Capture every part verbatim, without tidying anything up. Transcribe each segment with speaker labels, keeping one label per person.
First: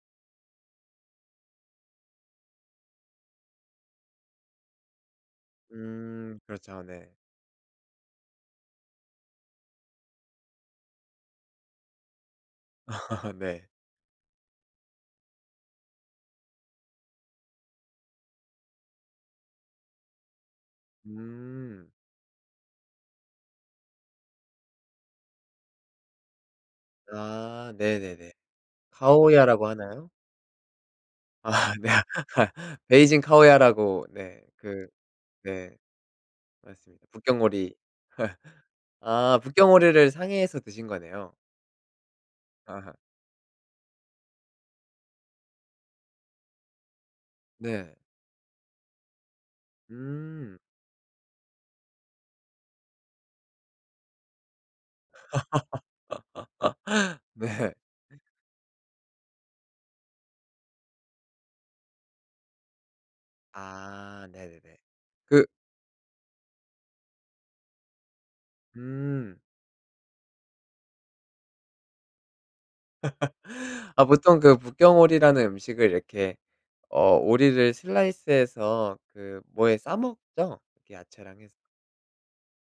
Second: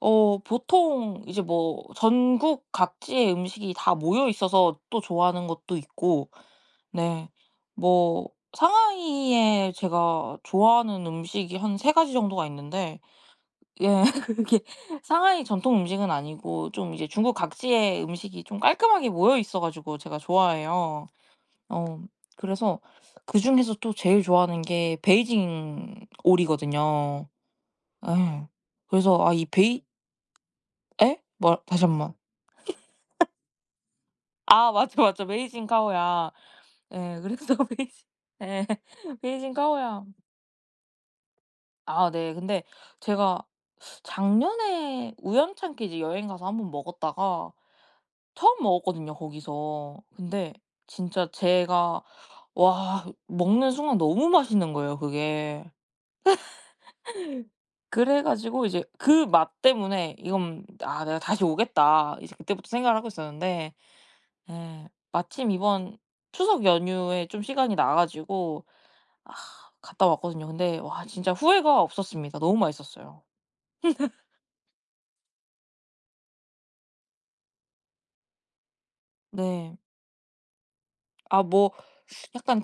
Speaker 1: 어 보통 이제 뭐 전국 각지의 음식이 다 모여 있어서 또 좋아하는 것도 있고
Speaker 2: 음 그렇죠. 네.
Speaker 1: 네 뭐 상하이에 제가 좋아하는 음식이 한 세 가지 정도가 있는데
Speaker 2: 네.
Speaker 1: 예 그게 상하이 전통 음식은 아니고 좀 이제 중국 각지의 음식이 좀 깔끔하게 모여있어 가지고 제가 좋아해요.
Speaker 2: 음.
Speaker 1: 어 그래서 그중에서 또 제일 좋아하는 게 베이징 오리거든요.
Speaker 2: 아
Speaker 1: 아
Speaker 2: 네네네.
Speaker 1: 예. 그래서 아 이
Speaker 2: 烤鴨라고
Speaker 1: 베이
Speaker 2: 하나요?
Speaker 1: 예? 뭐라
Speaker 2: 아.
Speaker 1: 다시 한
Speaker 2: 네.
Speaker 1: 번만.
Speaker 2: 베이징 烤鴨라고 네.
Speaker 1: 아
Speaker 2: 그
Speaker 1: 맞아 맞아. 베이징
Speaker 2: 네.
Speaker 1: 烤鴨.
Speaker 2: 맞습니다.
Speaker 1: 예 그래서
Speaker 2: 북경오리.
Speaker 1: 베이징 예.
Speaker 2: 아
Speaker 1: 베이징 烤鴨.
Speaker 2: 북경오리를 상해에서 드신 거네요.
Speaker 1: 아 네. 근데 제가 작년에 우연찮게 이제 여행 가서 한 번 먹었다가
Speaker 2: 네.
Speaker 1: 처음 먹었거든요 거기서. 근데
Speaker 2: 음.
Speaker 1: 진짜 제가 와 먹는 순간 너무 맛있는 거예요 그게.
Speaker 2: 네.
Speaker 1: 그래가지고 이제 그 맛 때문에 '이건 아 내가 다시 오겠다.' 이제 그때부터 생각을 하고 있었는데,
Speaker 2: 아 네네네.
Speaker 1: 예
Speaker 2: 그
Speaker 1: 마침 이번 추석 연휴에 좀 시간이 나가지고 아
Speaker 2: 음.
Speaker 1: 갔다 왔거든요. 근데 와 진짜 후회가 없었습니다. 너무 맛있었어요.
Speaker 2: 아 보통 그 북경오리라는 음식을 이렇게 어 오리를 슬라이스 해서 그
Speaker 1: 네.
Speaker 2: 뭐에 싸 먹죠? 그 야채랑
Speaker 1: 아
Speaker 2: 해서.
Speaker 1: 뭐 약간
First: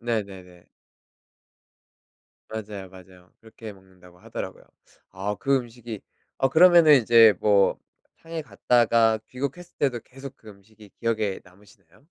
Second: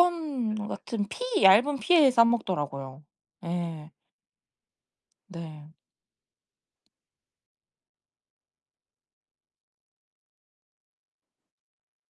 Speaker 2: 네네네.
Speaker 1: 같은 피 얇은 피에 싸
Speaker 2: 맞아요
Speaker 1: 먹더라요.
Speaker 2: 맞아요. 그렇게
Speaker 1: 예.
Speaker 2: 먹는다고 하더라고요. 아 그
Speaker 1: 네.
Speaker 2: 음식이 어 그러면은 이제 뭐 상해 갔다가 귀국했을 때도 계속 그 음식이 기억에 남으시나요?